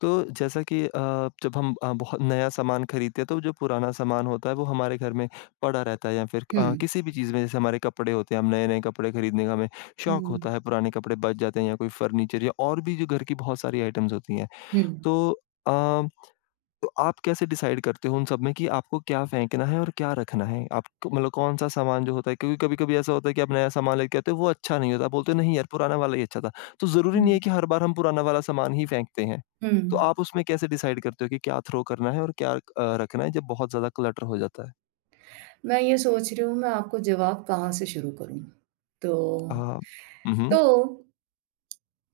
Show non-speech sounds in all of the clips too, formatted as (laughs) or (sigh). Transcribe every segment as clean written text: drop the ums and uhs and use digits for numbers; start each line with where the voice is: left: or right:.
left: तो जैसा कि जब हम बहुत नया सामान खरीदते हैं तो जो पुराना सामान होता है वो हमारे घर में पड़ा रहता है या फिर
right: हुँ,
left: किसी भी चीज़ में जैसे हमारे कपड़े होते हैं हम नए नए कपड़े खरीदने का हमें शौक
right: हुँ,
left: होता है पुराने कपड़े बच जाते हैं या कोई फर्नीचर या और भी जो घर की बहुत सारी आइटम्स होती हैं।
right: हुँ,
left: तो तो आप कैसे डिसाइड करते हो उन सब में कि आपको क्या फेंकना है और क्या रखना है? आप मतलब कौन-सा सामान जो होता है क्योंकि कभी-कभी ऐसा होता है कि आप नया सामान लेके आते हो वो अच्छा नहीं होता, बोलते हो नहीं यार पुराना वाला ही अच्छा था। तो ज़रूरी नहीं
right: हुँ,
left: है कि हर बार हम पुराना वाला सामान ही फेंकते हैं।
right: हुँ।
left: तो आप उसमें कैसे डिसाइड करते हो कि क्या थ्रो करना है और क्या रखना है जब बहुत ज़्यादा क्लटर हो जाता है?
right: मैं ये सोच रही हूँ मैं आपको जवाब कहाँ से शुरू करूँ? तो
left: अ, उहुँ।
right: तो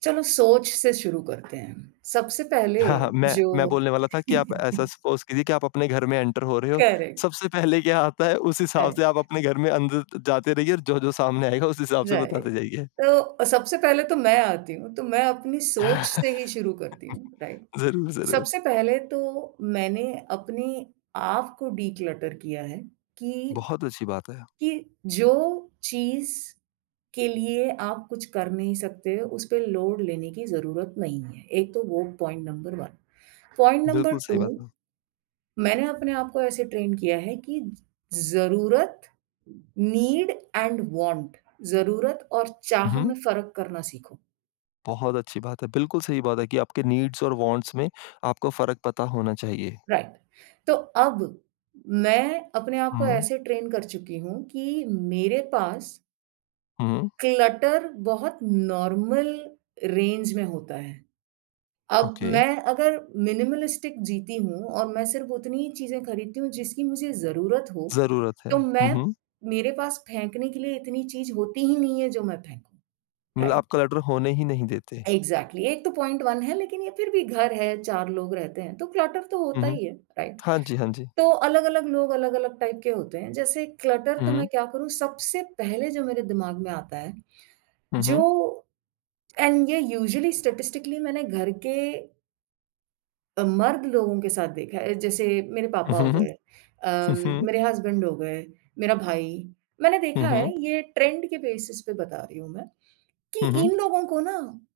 right: चलो सोच से शुरू करते हैं। सबसे पहले
left: हाँ, हाँ, मैं
right: जो
left: मैं बोलने वाला था कि आप ऐसा सपोज़ कीजिए कि आप अपने घर में एंटर हो रहे हो,
right: करेक्ट,
left: सबसे पहले क्या आता है उस हिसाब
right: राइट,
left: से आप अपने घर में अंदर जाते रहिए और जो-जो सामने आएगा उस हिसाब से
right: राइट।
left: बताते जाइए।
right: तो सबसे पहले तो मैं आती हूँ, तो मैं अपनी सोच से ही शुरू करती हूँ, राइट?
left: ज़रूर, ज़रूर।
right: सबसे पहले तो मैंने अपने आप को डिक्लटर किया है कि
left: बहुत अच्छी बात है।
right: कि जो चीज़ के लिए आप कुछ कर नहीं सकते, उस पे लोड लेने की ज़रूरत नहीं है। एक तो वो पॉइंट नंबर 1। पॉइंट नंबर
left: बिल्कुल सही बात
right: 2
left: है।
right: मैंने अपने आप को ऐसे ट्रेन किया है कि ज़रूरत, नीड एंड वांट ज़रूरत और चाह
left: उहुँ।
right: में फ़र्क करना सीखो,
left: बहुत अच्छी बात है। बिल्कुल सही बात है कि आपके नीड्स और वांट्स में आपको फ़र्क पता होना चाहिए।
right: राइट। तो अब मैं अपने आप को
left: हुँ,
right: ऐसे ट्रेन कर चुकी हूँ कि मेरे पास
left: हुँ।
right: क्लटर बहुत नॉर्मल रेंज में होता है। अब
left: ओके।
right: मैं अगर मिनिमलिस्टिक जीती हूँ और मैं सिर्फ़ उतनी ही चीज़ें खरीदती हूँ जिसकी मुझे ज़रूरत हो,
left: ज़रूरत है।
right: तो मैं
left: उहुँ।
right: मेरे पास फेंकने के लिए इतनी चीज़ होती ही नहीं है जो मैं फेंकूँ,
left: मतलब
right: राइट?
left: आप क्लटर होने ही नहीं देते।
right: एग्ज़ैक्टली एक तो पॉइंट 1 है लेकिन ये फिर भी घर है, 4 लोग रहते हैं, तो क्लटर तो होता
left: उहुँ।
right: ही है, राइट?
left: हाँ जी, हाँ जी।
right: तो अलग-अलग लोग अलग-अलग टाइप के होते हैं, जैसे क्लटर तो
left: उहुँ,
right: मैं क्या करूँ सबसे पहले जो मेरे दिमाग में आता है,
left: उहुँ,
right: जो एंड ये यूजुअली स्टैटिस्टिकली मैंने घर के मर्द लोगों के साथ देखा है, जैसे मेरे पापा हो
left: उहुँ,
right: गए, अम,
left: उहुँ,
right: मेरे हस्बैंड हो गए, मेरा भाई। मैंने देखा
left: उहुँ,
right: है ये ट्रेंड के बेसिस पे बता रही हूँ मैं, कि
left: उहुँ।
right: इन लोगों को ना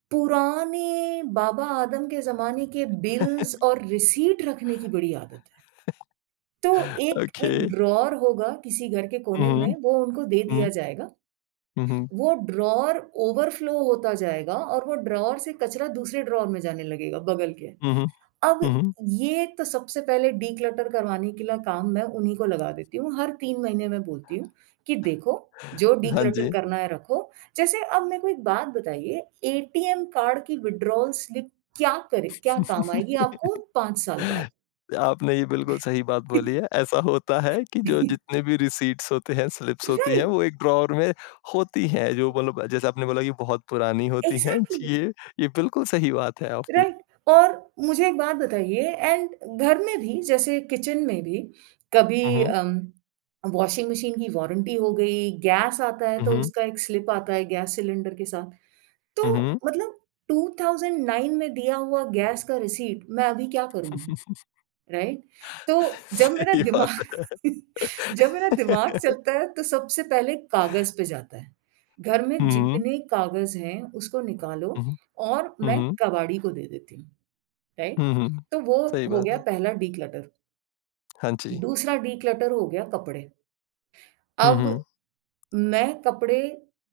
right: पुराने बाबा आदम के ज़माने के बिल्स और रिसीट रखने की बड़ी आदत है। तो एक एक
left: ओके।
right: ड्रॉवर होगा किसी घर के
left: हुँ,
right: कोने में,
left: हुँ,
right: वो उनको दे दिया
left: हुँ,
right: जाएगा।
left: हुँ,
right: वो ड्रॉवर ओवरफ्लो होता जाएगा और वो ड्रॉवर से कचरा दूसरे ड्रॉवर में जाने लगेगा बगल के।
left: हुँ, हुँ,
right: अब
left: हुँ।
right: ये तो सबसे पहले डिक्लटर करवाने के लिए काम मैं उन्हीं को लगा देती हूँ। हर 3 महीने मैं बोलती हूँ कि देखो जो
left: हाँ
right: डिक्लटर
left: जी।
right: करना है रखो। जैसे अब मेरे को एक बात बताइए, एटीएम कार्ड की विथड्रॉवल स्लिप क्या करे क्या काम आएगी आपको 5 साल बाद?
left: आपने ये बिल्कुल सही बात बोली है। ऐसा होता है कि जो
right: (laughs)
left: जितने भी रिसीट्स होते हैं, स्लिप्स होती हैं,
right: राइट,
left: वो एक ड्रॉवर में होती हैं, जो मतलब जैसे आपने बोला कि बहुत पुरानी होती हैं।
right: एग्ज़ैक्टली।
left: ये ये बिल्कुल सही बात है आपकी।
right: राइट और मुझे एक बात बताइए एंड घर में भी जैसे किचन में भी कभी,
left: उहुँ,
right: वॉशिंग मशीन की वारंटी हो गई, गैस आता है तो
left: उहुँ,
right: उसका एक स्लिप आता है गैस सिलेंडर के साथ। तो
left: उहुँ।
right: मतलब 2009 में दिया हुआ गैस का रिसीट मैं अभी क्या करूँगी,
left: (laughs)
right: राइट? तो जब मेरा
left: सही
right: दिमाग
left: बात है।
right: (laughs) जब मेरा दिमाग
left: (laughs)
right: चलता है तो सबसे पहले कागज़ पे जाता है। घर में
left: हुँ,
right: जितने कागज़ हैं उसको निकालो
left: उहुँ,
right: और मैं
left: उहुँ,
right: कबाड़ी को दे देती हूँ। राइट?
left: हुँ, हुँ।
right: तो वो
left: सही
right: हो
left: बात
right: गया
left: है।
right: पहला डिक्लटर।
left: हाँ जी।
right: दूसरा डिक्लटर हो गया कपड़े।
left: हुँ,
right: अब
left: हुँ,
right: मैं कपड़े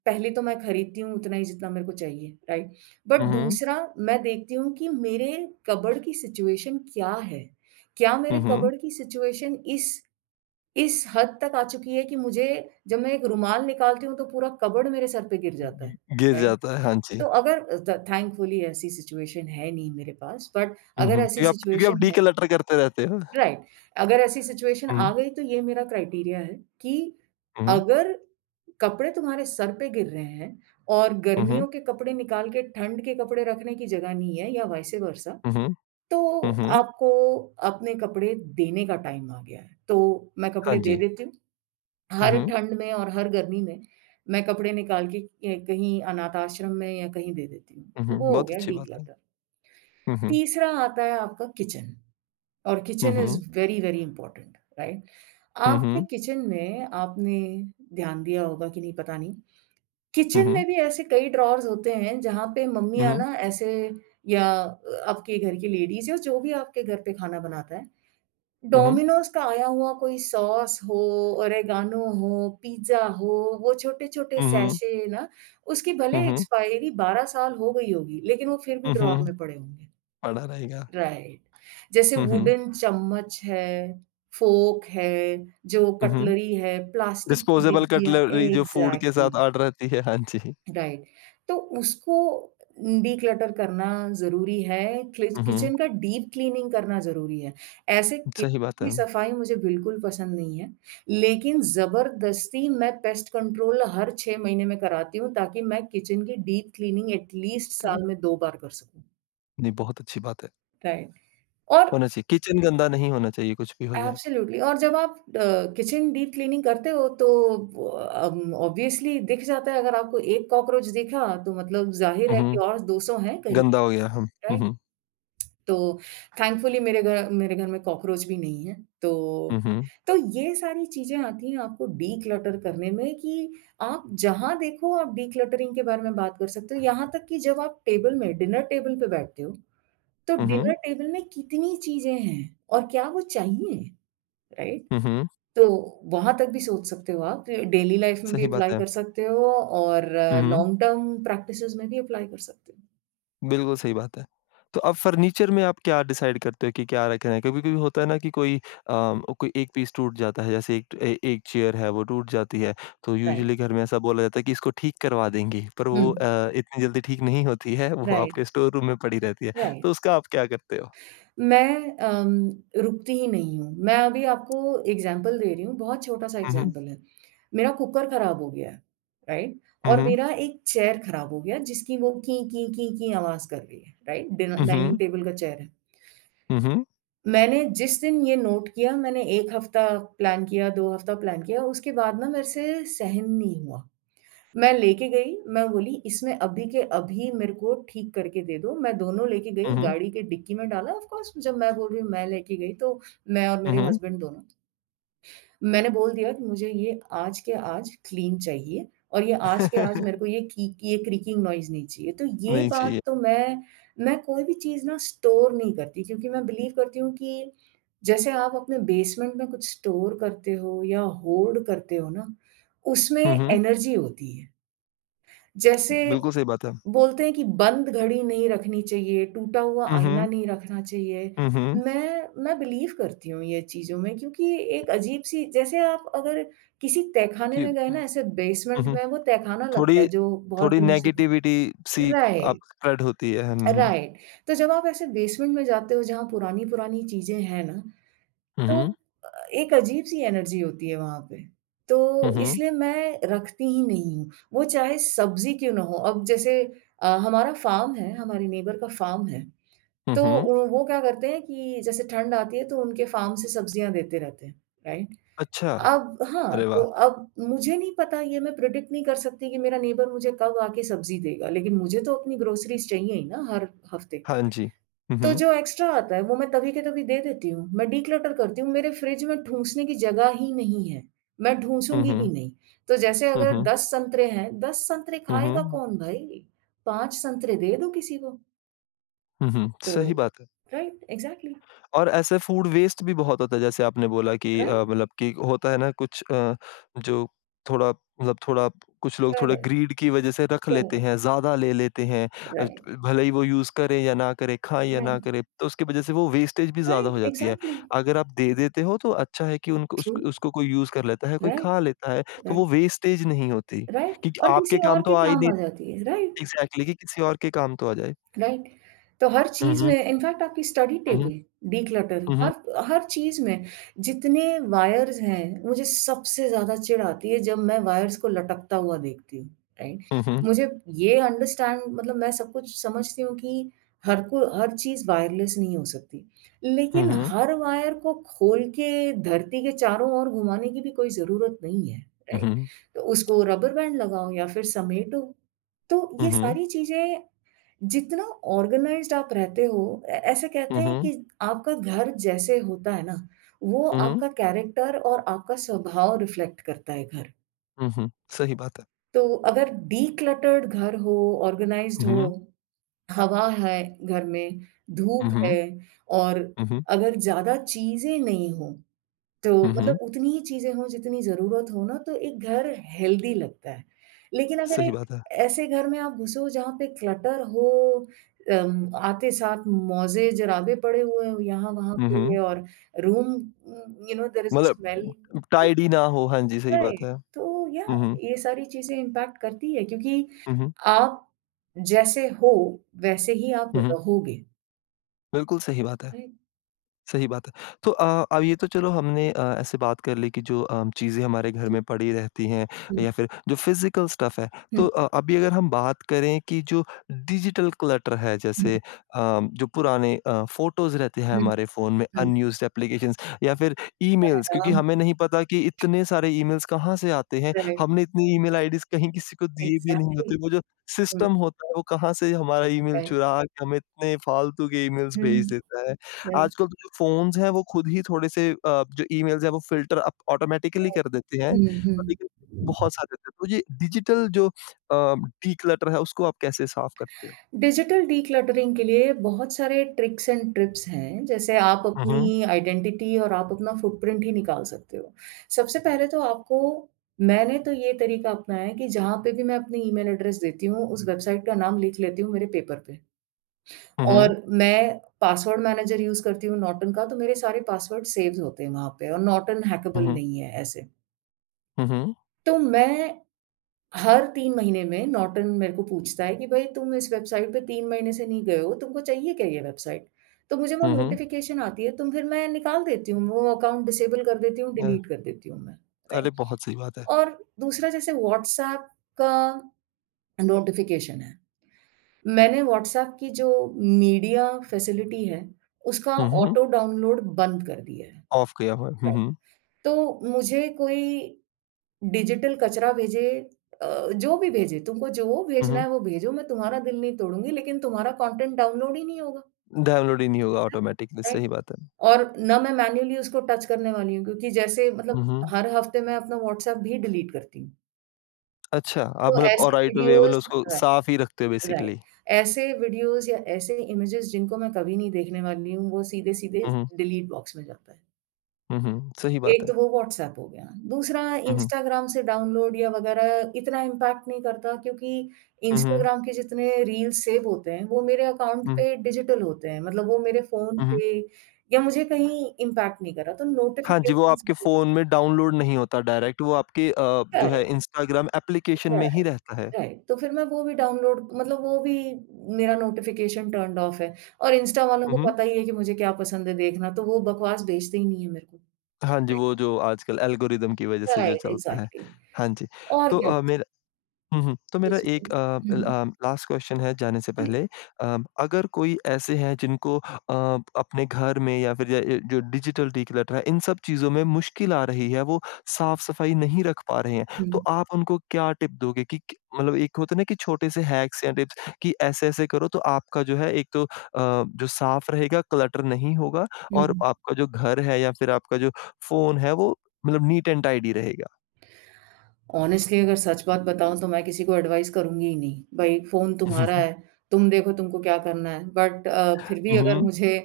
right: पहले तो मैं खरीदती हूँ उतना ही जितना मेरे को चाहिए, राइट? बट
left: उहुँ,
right: दूसरा मैं देखती हूँ कि मेरे कपबोर्ड की सिचुएशन क्या है? क्या मेरे
left: उहुँ।
right: कपबोर्ड की सिचुएशन इस हद तक आ चुकी है कि मुझे जब मैं एक रुमाल निकालती हूँ तो पूरा कपबोर्ड मेरे सर पे गिर जाता
left: ग
right: है,
left: गिर
right: राइट?
left: जाता है, हाँ जी।
right: तो अगर थ थैंकफुली ऐसी सिचुएशन है नहीं मेरे पास बट
left: उहुँ,
right: अगर ऐसी
left: क्योंकि आप
right: सिचुएशन है,
left: डीक्लटर करते रहते हो।
right: राइट। अगर ऐसी सिचुएशन
left: हुँ,
right: आ गई तो ये मेरा क्राइटेरिया है कि
left: उहुँ,
right: अगर कपड़े तुम्हारे सर पे गिर रहे हैं और
left: उहुँ,
right: गर्मियों के कपड़े निकाल के ठंड के कपड़े रखने की जगह नहीं है या वाइस वर्सा,
left: उहुँ। हुँ,
right: तो
left: हुँ।
right: आपको अपने कपड़े देने का टाइम आ गया है। तो मैं
left: हाँ
right: कपड़े दे
left: जी।
right: देती हूँ।
left: हुँ,
right: हर
left: हुँ।
right: ठंड में और हर गर्मी में मैं कपड़े निकाल के कहीं अनाथ आश्रम में या कहीं दे देती हूँ।
left: हुँ,
right: तो
left: हुँ।
right: वो हो
left: बहुत
right: गया
left: अच्छी बात है।
right: डिक्लटर।
left: हुँ, हुँ।
right: तीसरा आता है आपका किचन और
left: हुँ,
right: kitchen is
left: hmm.
right: Very, very important, right?
left: हुँ,
right: आपके
left: हुँ।
right: किचन में आपने ध्यान दिया होगा कि नहीं पता नहीं,
left: हुँ,
right: किचन में
left: हुँ।
right: भी ऐसे कई ड्रॉवर्स होते हैं जहाँ पे
left: हुँ,
right: मम्मियाँ
left: हुँ।
right: ना ऐसे या आपके घर की लेडीज़ या जो भी आपके घर पे खाना बनाता है,
left: हुँ, हुँ।
right: डोमिनोज़ का आया हुआ कोई सॉस हो, ओरेगानो हो, पिज़्ज़ा हो, वो छोटे-छोटे
left: हुँ,
right: सैशे ना, उसकी भले
left: हुँ।
right: एक्सपायरी 12 साल हो गई होगी, लेकिन वो फिर भी
left: हुँ,
right: ड्रॉवर
left: हुँ।
right: में पड़े होंगे।
left: पड़ा रहेगा।
right: राइट। जैसे
left: हुँ, हुँ।
right: वुडन चम्मच है, फ़ोर्क है, जो
left: हुँ, हुँ।
right: कटलरी है, प्लास्टिक की
left: डिस्पोजेबल
right: डिब्बियाँ
left: कटलरी जो फूड के
right: एग्ज़ैक्टली,
left: साथ आड़ रहती है। हाँ जी।
right: राइट। तो उसको डिक्लटर करना ज़रूरी है, क्लि
left: हुँ, हुँ।
right: किचन का डीप क्लीनिंग करना ज़रूरी है। ऐसे किचन
left: सही बात है।
right: की सफाई मुझे बिल्कुल पसंद नहीं है, लेकिन ज़बरदस्ती मैं पेस्ट कंट्रोल हर 6 महीने में कराती हूँ, ताकि मैं किचन की डीप क्लीनिंग एट लीस्ट
left: क
right: साल में 2 बार कर सकूँ,
left: नहीं बहुत अच्छी बात है।
right: राइट। और
left: होना चाहिए। किचन गंदा नहीं होना चाहिए कुछ भी हो जाए।
right: एब्सोल्युटली और जब आप किचन डीप क्लीनिंग करते हो तो ऑब्वियसली दिख जाता है अगर आपको एक कॉकरोच दिखा तो मतलब ज़ाहिर
left: हुँ,
right: है कि
left: हुँ।
right: और 200 हैं कहीं,
left: गंदा हो गया हम। हुँ,
right: राइट?
left: हुँ।
right: तो थैंकफुली मेरे घर में कॉकरोच भी नहीं है। तो
left: हुँ, हुँ।
right: तो ये सारी चीज़ें आती हैं आपको डिक्लटर करने में कि आप जहाँ देखो आप डिक्लटरिंग के बारे में बात कर सकते हो। यहाँ तक कि जब आप टेबल में डिनर टेबल पे बैठते हो, तो
left: हुँ, हुँ।
right: डिनर टेबल में कितनी चीज़ें हैं और क्या वो चाहिए, राइट?
left: हुँ, हुँ।
right: तो वहाँ तक भी सोच सकते हो आप, डेली लाइफ में भी
left: सही बात
right: अप्लाई
left: है।
right: कर सकते हो और
left: हुँ, हुँ।
right: लॉन्ग टर्म प्रैक्टिसेज़ में भी अप्लाई कर सकते हो।
left: बिल्कुल सही बात है। तो अब फर्नीचर में आप क्या डिसाइड करते हो कि क्या रखना है? कभी-कभी होता है ना कि कोई कोई एक पीस टूट जाता है जैसे एक ए एक चेयर है वो टूट जाती है, तो
right: राइट,
left: यूजुअली घर में ऐसा बोला जाता है कि इसको ठीक करवा देंगे, पर
right: हुँ,
left: वो इतनी जल्दी ठीक नहीं होती है, वो
right: राइट,
left: आपके स्टोर रूम में पड़ी रहती है, तो
right: राइट।
left: उसका आप क्या करते हो?
right: मैं रुकती ही नहीं हूँ। मैं अभी आपको एग्ज़ाम्पल दे रही हूँ, बहुत छोटा-सा
left: हुँ, हुँ।
right: एग्ज़ाम्पल है। मेरा कुकर खराब हो गया है, राइट?
left: हुँ,
right: और
left: हुँ।
right: मेरा एक चेयर खराब हो गया जिसकी वो की आवाज़ कर रही है, राइट? डिन
left: हुँ,
right: डाइनिंग
left: हुँ।
right: टेबल का चेयर है।
left: हुँ, हुँ।
right: मैंने जिस दिन ये नोट किया, मैंने 1 हफ़्ता प्लान किया, 2 हफ़्ता प्लान किया, उसके बाद ना मेरे से सहन नहीं हुआ। मैं लेके गई, मैं बोली इसमें अभी के अभी मेरे को ठीक करके दे दो। मैं दोनों लेके
left: हुँ,
right: गई,
left: हुँ।
right: गाड़ी के डिक्की में डाला ऑफ कोर्स जब मैं बोल रही हूँ मैं लेके गई तो मैं और
left: हुँ,
right: मेरे
left: हुँ।
right: हस्बैंड दोनों। मैंने बोल दिया कि मुझे ये आज के आज क्लीन चाहिए और ये आज के आज मेरे
left: (laughs)
right: को ये की ये क्रीकिंग नॉइज़ नहीं चाहिए। तो ये
left: नहीं
right: बात
left: चाहिए।
right: तो मैं कोई भी चीज़ ना स्टोर नहीं करती क्योंकि मैं बिलीव करती हूँ कि जैसे आप अपने बेसमेंट में कुछ स्टोर करते हो या होर्ड करते हो ना, उसमें
left: हुँ, हुँ।
right: एनर्जी होती है। जैसे
left: बिल्कुल सही बात है।
right: बोलते हैं कि बंद घड़ी नहीं रखनी चाहिए, टूटा हुआ
left: हुँ,
right: आईना
left: हुँ।
right: नहीं रखना चाहिए।
left: हुँ, हुँ।
right: मैं बिलीव करती हूँ ये चीज़ों में क्योंकि एक अजीब-सी जैसे आप अगर किसी तहखाने
left: कि
right: में गए ना ऐसे
left: हुँ,
right: बेसमेंट
left: हुँ।
right: में वो तहखाना लगता है
left: थोड़ी
right: जो बहुत
left: थोड़ी
right: दिनों से नहीं,
left: नेगेटिविटी सी अब
right: राइट,
left: स्प्रेड होती है। हुँ,
right: राइट। तो जब आप ऐसे बेसमेंट में जाते हो जहाँ पुरानी-पुरानी चीज़ें हैं ना, तो
left: हुँ।
right: एक अजीब-सी एनर्जी होती है वहाँ पे। तो
left: हुँ, हुँ। हुँ, हुँ।
right: इसलिए मैं रखती ही नहीं हूँ, वो चाहे सब्ज़ी क्यों ना हो। अब जैसे हमारा फ़ार्म है, हमारे नेबर का फ़ार्म है,
left: हुँ,
right: तो
left: हुँ।
right: उ वो क्या करते हैं कि जैसे ठंड आती है तो उनके फ़ार्म से सब्ज़ियाँ देते रहते हैं, राइट?
left: अच्छा,
right: अब हाँ,
left: अरे
right: तो
left: वाह!
right: अब मुझे नहीं पता ये मैं प्रेडिक्ट नहीं कर सकती कि मेरा नेबर मुझे कब आके सब्ज़ी देगा, लेकिन मुझे तो अपनी ग्रोसरीज़ चाहिए ही ना हर हफ़्ते।
left: हाँ जी। हुँ,
right: तो
left: हुँ।
right: जो एक्स्ट्रा आता है वो मैं तभी के तभी दे देती हूँ। मैं डिक्लटर करती हूँ, मेरे फ्रिज में ढूँसने की जगह ही नहीं है। मैं
left: हुँ,
right: ढूँसूँगी भी
left: हुँ।
right: नहीं। तो जैसे
left: हुँ,
right: अगर
left: हुँ।
right: 10 संतरे हैं, 10 संतरे
left: हुँ,
right: खाएगा
left: हुँ।
right: कौन भाई? 5 संतरे दे दो किसी को।
left: हुँ, हुँ।
right: तो
left: सही बात है।
right: राइट एग्ज़ैक्टली
left: और ऐसे फूड वेस्ट भी बहुत होता है जैसे आपने बोला कि
right: राइट,
left: मतलब कि होता है ना कुछ जो थोड़ा कुछ लोग थोड़ा
right: करेक्ट,
left: ग्रीड की वजह से रख लेते
right: करेक्ट,
left: हैं, ज़्यादा ले लेते हैं। अ,
right: राइट,
left: भले ही वो यूज़ करें या ना करें, खाएँ या ना
right: राइट,
left: करें, तो उसकी वजह से वो वेस्टेज भी ज़्यादा हो
right: राइट
left: जाती है।
right: एग्ज़ैक्टली,
left: अगर आप दे देते हो तो अच्छा है कि उनको उस
right: ट्रू,
left: उसको कोई यूज़ कर लेता है, कोई
right: राइट,
left: खा लेता है, तो
right: राइट,
left: वो वेस्टेज नहीं होती
right: राइट
left: कि
right: और
left: आपके
right: किसी और
left: काम तो
right: के
left: आ ही
right: काम
left: नहीं।
right: आ जाती है, राइट।
left: एग्ज़ैक्टली कि किसी और के काम तो आ जाए।
right: राइट? तो हर
left: हुँ,
right: चीज़ में
left: हुँ।
right: इनफैक्ट आपकी स्टडी
left: हुँ, हुँ।
right: टेबल, डिक्लटर
left: हुँ, हुँ।
right: हर हर चीज़ में जितने वायर्स हैं, मुझे सबसे ज़्यादा चिढ़ आती है जब मैं वायर्स को लटकता हुआ देखती हूँ, राइट?
left: हुँ, हुँ।
right: मुझे ये अंडरस्टैंड मतलब मैं सब कुछ समझती हूँ कि हर चीज़ वायरलेस नहीं हो सकती।
left: हुँ,
right: लेकिन
left: हुँ।
right: हर वायर को खोल के धरती के चारों ओर घुमाने की भी कोई ज़रूरत नहीं है,
left: हुँ,
right: राइट?
left: हुँ।
right: तो उसको रबर बैंड लगाओ या फिर समेटो। तो
left: हुँ,
right: ये
left: हुँ।
right: सारी चीज़ें जितना ऑर्गेनाइज्ड आप रहते हो ऐ ऐसे कहते हैं
left: उहुँ,
right: कि आपका घर जैसे होता है ना, वो
left: उहुँ,
right: आपका कैरेक्टर और आपका स्वभाव रिफ्लेक्ट करता है घर।
left: उहुँ, सही बात है।
right: तो अगर डिक्लटर्ड घर हो, ऑर्गेनाइज्ड हो,
left: उहुँ,
right: हवा है घर में, धूप है
left: उहुँ,
right: और
left: उहुँ,
right: अगर ज़्यादा चीज़ें नहीं हों तो
left: उहुँ,
right: मतलब उतनी ही चीज़ें हों जितनी ज़रूरत हो ना तो एक घर हेल्दी लगता है। लेकिन अगर
left: सही
right: एक
left: बात है।
right: ऐसे घर में आप घुसो जहाँ पे क्लटर हो, आते-साथ मोज़े, जराबे पड़े हुए हों यहाँ-वहाँ
left: उहुँ,
right: पे और रूम देयर इज़ अ
left: मतलब
right: स्मेल,
left: टाइडी ना हो, हाँ जी, सही बात
right: राइट,
left: है।
right: तो या
left: उहुँ,
right: ये सारी चीज़ें इम्पैक्ट करती है क्योंकि
left: उहुँ,
right: आप जैसे हो वैसे ही आप
left: उहुँ,
right: रहोगे,
left: बिल्कुल सही बात है।
right: राइट?
left: सही बात है। तो अब ये तो चलो हमने ऐसे बात कर ली कि जो चीज़ें हमारे घर
right: जी,
left: में पड़ी रहती हैं
right: हुँ,
left: या फिर जो फिज़िकल स्टफ़ है।
right: हुँ,
left: तो अभी अगर हम बात करें कि जो डिजिटल क्लटर है
right: हुँ,
left: जैसे जो पुराने फ़ोटोज़ रहते हैं
right: हुँ,
left: हमारे फ़ोन में
right: हुँ,
left: अनयूज़्ड एप्लीकेशंस या फिर ईमेल्स क्योंकि
right: आराम
left: हमें नहीं पता कि इतने सारे ईमेल्स कहाँ से आते हैं।
right: राइट,
left: हमने इतनी ईमेल आईडीज़ कहीं किसी को दिए भी नहीं
right: एग्ज़ैक्टली
left: होते। वो जो
right: हुँ,
left: सिस्टम होता है वो कहाँ से हमारा ईमेल
right: राइट।
left: चुरा के हमें इतने फ़ालतू के ईमेल्स भेज
right: हुँ,
left: देता है।
right: राइट,
left: आजकल तो जो फ़ोन्स हैं वो खुद ही थोड़े-से जो ईमेल्स हैं वो फ़िल्टर अप ऑटोमैटिकली
right: राइट।
left: कर देते हैं।
right: हुँ,
left: पर
right: हुँ।
left: लेकिन बहुत सारे थे, तो ये डिजिटल जो डिक्लटर है उसको आप कैसे साफ़ करते हो?
right: डिजिटल डिक्लटरिंग के लिए बहुत सारे ट्रिक्स एंड ट्रिप्स हैं, जैसे आप
left: हुँ,
right: अपनी
left: हुँ।
right: आइडेंटिटी और आप अपना फुटप्रिंट ही निकाल सकते हो। सबसे पहले तो आपको मैंने तो ये तरीका अपनाया है कि जहाँ पे भी मैं अपनी ईमेल एड्रेस देती हूँ, उस वेबसाइट का नाम लिख लेती हूँ मेरे पेपर पे
left: हुँ, हुँ।
right: और मैं पासवर्ड मैनेजर यूज़ करती हूँ नॉर्टन का, तो मेरे सारे पासवर्ड सेव्स होते हैं वहाँ पे और नॉर्टन
left: हुँ,
right: हैकेबल
left: हुँ।
right: नहीं है ऐसे।
left: हुँ, हुँ।
right: तो मैं हर 3 महीने में नॉर्टन मेरे को पूछता है कि भई तुम इस वेबसाइट पे 3 महीने से नहीं गए हो, तुमको चाहिए क्या ये वेबसाइट? तो मुझे वो
left: हुँ, हुँ।
right: नोटिफ़िकेशन आती है, तो फिर मैं निकाल देती हूँ, वो अकाउंट डिसेबल कर देती हूँ,
left: अ,
right: डिलीट कर देती हूँ मैं, राइट।
left: अरे! बहुत सही बात है।
right: और दूसरा जैसे व्हाट्सऐप का नोटिफ़िकेशन है, मैंने व्हाट्सऐप की जो मीडिया फैसिलिटी है, उसका
left: हुँ, हुँ।
right: ऑटो डाउनलोड बंद कर दिया है,
left: ऑफ किया हुआ है। हुँ,
right: राइट।
left: हुँ।
right: तो मुझे कोई डिजिटल कचरा भेजे, अ, जो भी भेजे, तुमको जो
left: हुँ,
right: भेजना
left: हुँ।
right: है वो भेजो, मैं तुम्हारा दिल नहीं तोड़ूँगी लेकिन तुम्हारा कंटेंट डाउनलोड ही नहीं होगा।
left: डाउनलोड ही नहीं होगा
right: एग्ज़ैक्टली।
left: Automatically,
right: right?
left: सही बात है।
right: और ना मैं मैन्युअली उसको टच करने वाली हूँ क्योंकि जैसे
left: हुँ,
right: मतलब
left: हुँ।
right: हर हफ्ते मैं अपना व्हाट्सएप भी डिलीट करती हूँ।
left: अच्छा, आप
right: तो
left: मतलब
right: ऐसे
left: और राइट अवे मतलब
right: वीडियोज़
left: उसको
right: राइट,
left: साफ़ ही रखते हो
right: राइट।
left: बेसिकली।
right: ऐसे वीडियोज़ या ऐसे इमेजेस जिनको मैं कभी नहीं देखने वाली हूँ, वो सीधे-सीधे
left: हुँ, हुँ।
right: डिलीट बॉक्स में जाता है।
left: हुँ, हुँ। सही बात
right: एक
left: है।
right: तो वो व्हाट्सएप हो गया, दूसरा
left: हुँ, हुँ।
right: इंस्टाग्राम से डाउनलोड या वग़ैरह इतना इम्पैक्ट नहीं करता क्योंकि
left: हुँ, हुँ।
right: इंस्टाग्राम के जितने रील्स सेव होते हैं, वो मेरे अकाउंट
left: हुँ, हुँ,
right: पे डिजिटल होते हैं, मतलब वो मेरे फ़ोन
left: हुँ।
right: पे या मुझे कहीं इम्पैक्ट नहीं कर रहा, तो
left: हाँ जी, वो
right: नोटिफ़िकेशंस
left: आपके
right: वग़ैरह
left: फ़ोन में डाउनलोड नहीं होता डायरेक्ट वो आपके जो
right: राइट,
left: है इंस्टाग्राम एप्लीकेशन में ही
right: राइट,
left: रहता है।
right: राइट, तो फिर मैं वो भी मेरा नोटिफ़िकेशन टर्न्ड ऑफ है और इंस्टा वालों
left: हुँ,
right: को
left: हुँ।
right: पता ही है कि मुझे क्या पसंद है देखना, तो वो बकवास भेजते ही नहीं है मेरे को।
left: हाँ जी,
right: राइट,
left: वो जो आजकल एल्गोरिदम की वज़ह से जो
right: राइट,
left: चलता है।
right: एग्ज़ैक्टली
left: हाँ जी,
right: और
left: तो
right: क्या,
left: मेरा हुँ, हुँ। तो मेरा एक
right: हुँ, हुँ।
left: लास्ट क्वेश्चन है जाने से
right: हुँ,
left: पहले अगर कोई ऐसे हैं जिनको अपने घर में या फिर य जो डिजिटल डिक्लटर है, इन सब चीज़ों में मुश्किल आ रही है, वो साफ-सफाई नहीं रख पा रहे हैं, तो आप उनको क्या टिप दोगे कि क मतलब एक होता है ना कि छोटे से हैक्स या टिप्स कि ऐसे-ऐसे करो तो आपका जो है एक तो जो साफ रहेगा, क्लटर नहीं होगा
right: हुँ,
left: और
right: हुँ।
left: आपका जो घर है या फिर आपका जो फ़ोन है, वो मतलब नीट एंड टाइडी रहेगा?
right: ऑनेस्टली अगर सच बात बताऊँ तो मैं किसी को एडवाइस करूँगी ही नहीं। भई फ़ोन तुम्हारा है,
left: (laughs)
right: तुम देखो तुमको क्या करना है। बट फिर भी
left: हुँ,
right: अगर
left: हुँ।
right: मुझे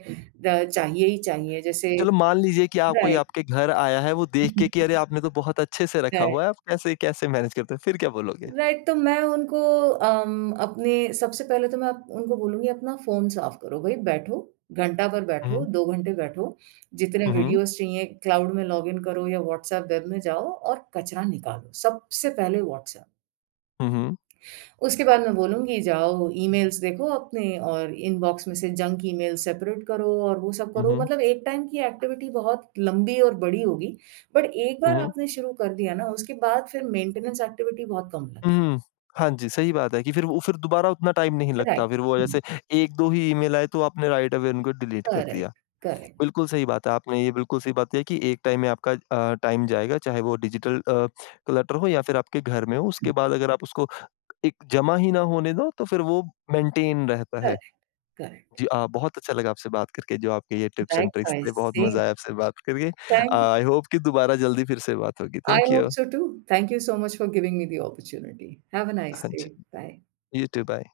right: द चाहिए ही चाहिए जैसे
left: चलो मान लीजिए कि आप कोई
right: राइट,
left: आपके घर आया है वो देख के कि अरे आपने तो बहुत अच्छे से रखा
right: राइट,
left: हुआ है, आप कैसे कैसे मैनेज करते हो? फिर क्या बोलोगे?
right: राइट तो मैं उनको अम, अपने सबसे पहले उनको बोलूँगी अपना फ़ोन साफ़ करो भई बैठो, घंटा भर बैठो,
left: हुँ,
right: 2 घंटे बैठो, जितने
left: हुँ,
right: वीडियोज़ चाहिए क्लाउड में लॉगिन करो या व्हाट्सएप वेब में जाओ और कचरा निकालो, सबसे पहले व्हाट्सएप।
left: हुँ,
right: उसके बाद मैं बोलूँगी जाओ ईमेल्स देखो अपने और इनबॉक्स में से जंक ईमेल सेपरेट करो और वो सब करो
left: हुँ,
right: मतलब एक टाइम की एक्टिविटी बहुत लंबी और बड़ी होगी। बट एक बार
left: हुँ,
right: आपने शुरू कर दिया ना उसके बाद फिर मेंटेनेंस एक्टिविटी बहुत कम लगती
left: हुँ। हाँ जी, सही बात है कि फिर वो फिर दोबारा उतना टाइम नहीं
right: है। राइट।
left: लगता। फिर वो
right: हुँ।
left: जैसे 1-2 ही ईमेल आए तो आपने राइट अवे उनको डिलीट कर
right: करेक्ट,
left: दिया।
right: करेक्ट,
left: बिल्कुल सही बात है, आपने ये बिल्कुल सही बात है कि एक टाइम में आपका टाइम जाएगा चाहे वो डिजिटल क्लटर हो या फिर आपके घर में हो, उसके बाद अगर आप उसको एक जमा ही ना होने दो तो फिर वो मेंटेन रहता है।
right: Correct, correct.
left: जी बहुत अच्छा लगा आपसे बात करके, जो आपके ये टिप्स एंड ट्रिक्स
right: लाइकवाइज़
left: थे, बहुत
right: सेम,
left: मज़ा आया आपसे बात करके।
right: Thank you.
left: आई होप कि दोबारा जल्दी फिर से बात होगी।
right: I
left: thank
right: hope
left: you.
right: So too. Thank you so much for giving me the opportunity. Have a nice
left: हाँ
right: डे।
left: जी।
right: बाय।
left: You too bye.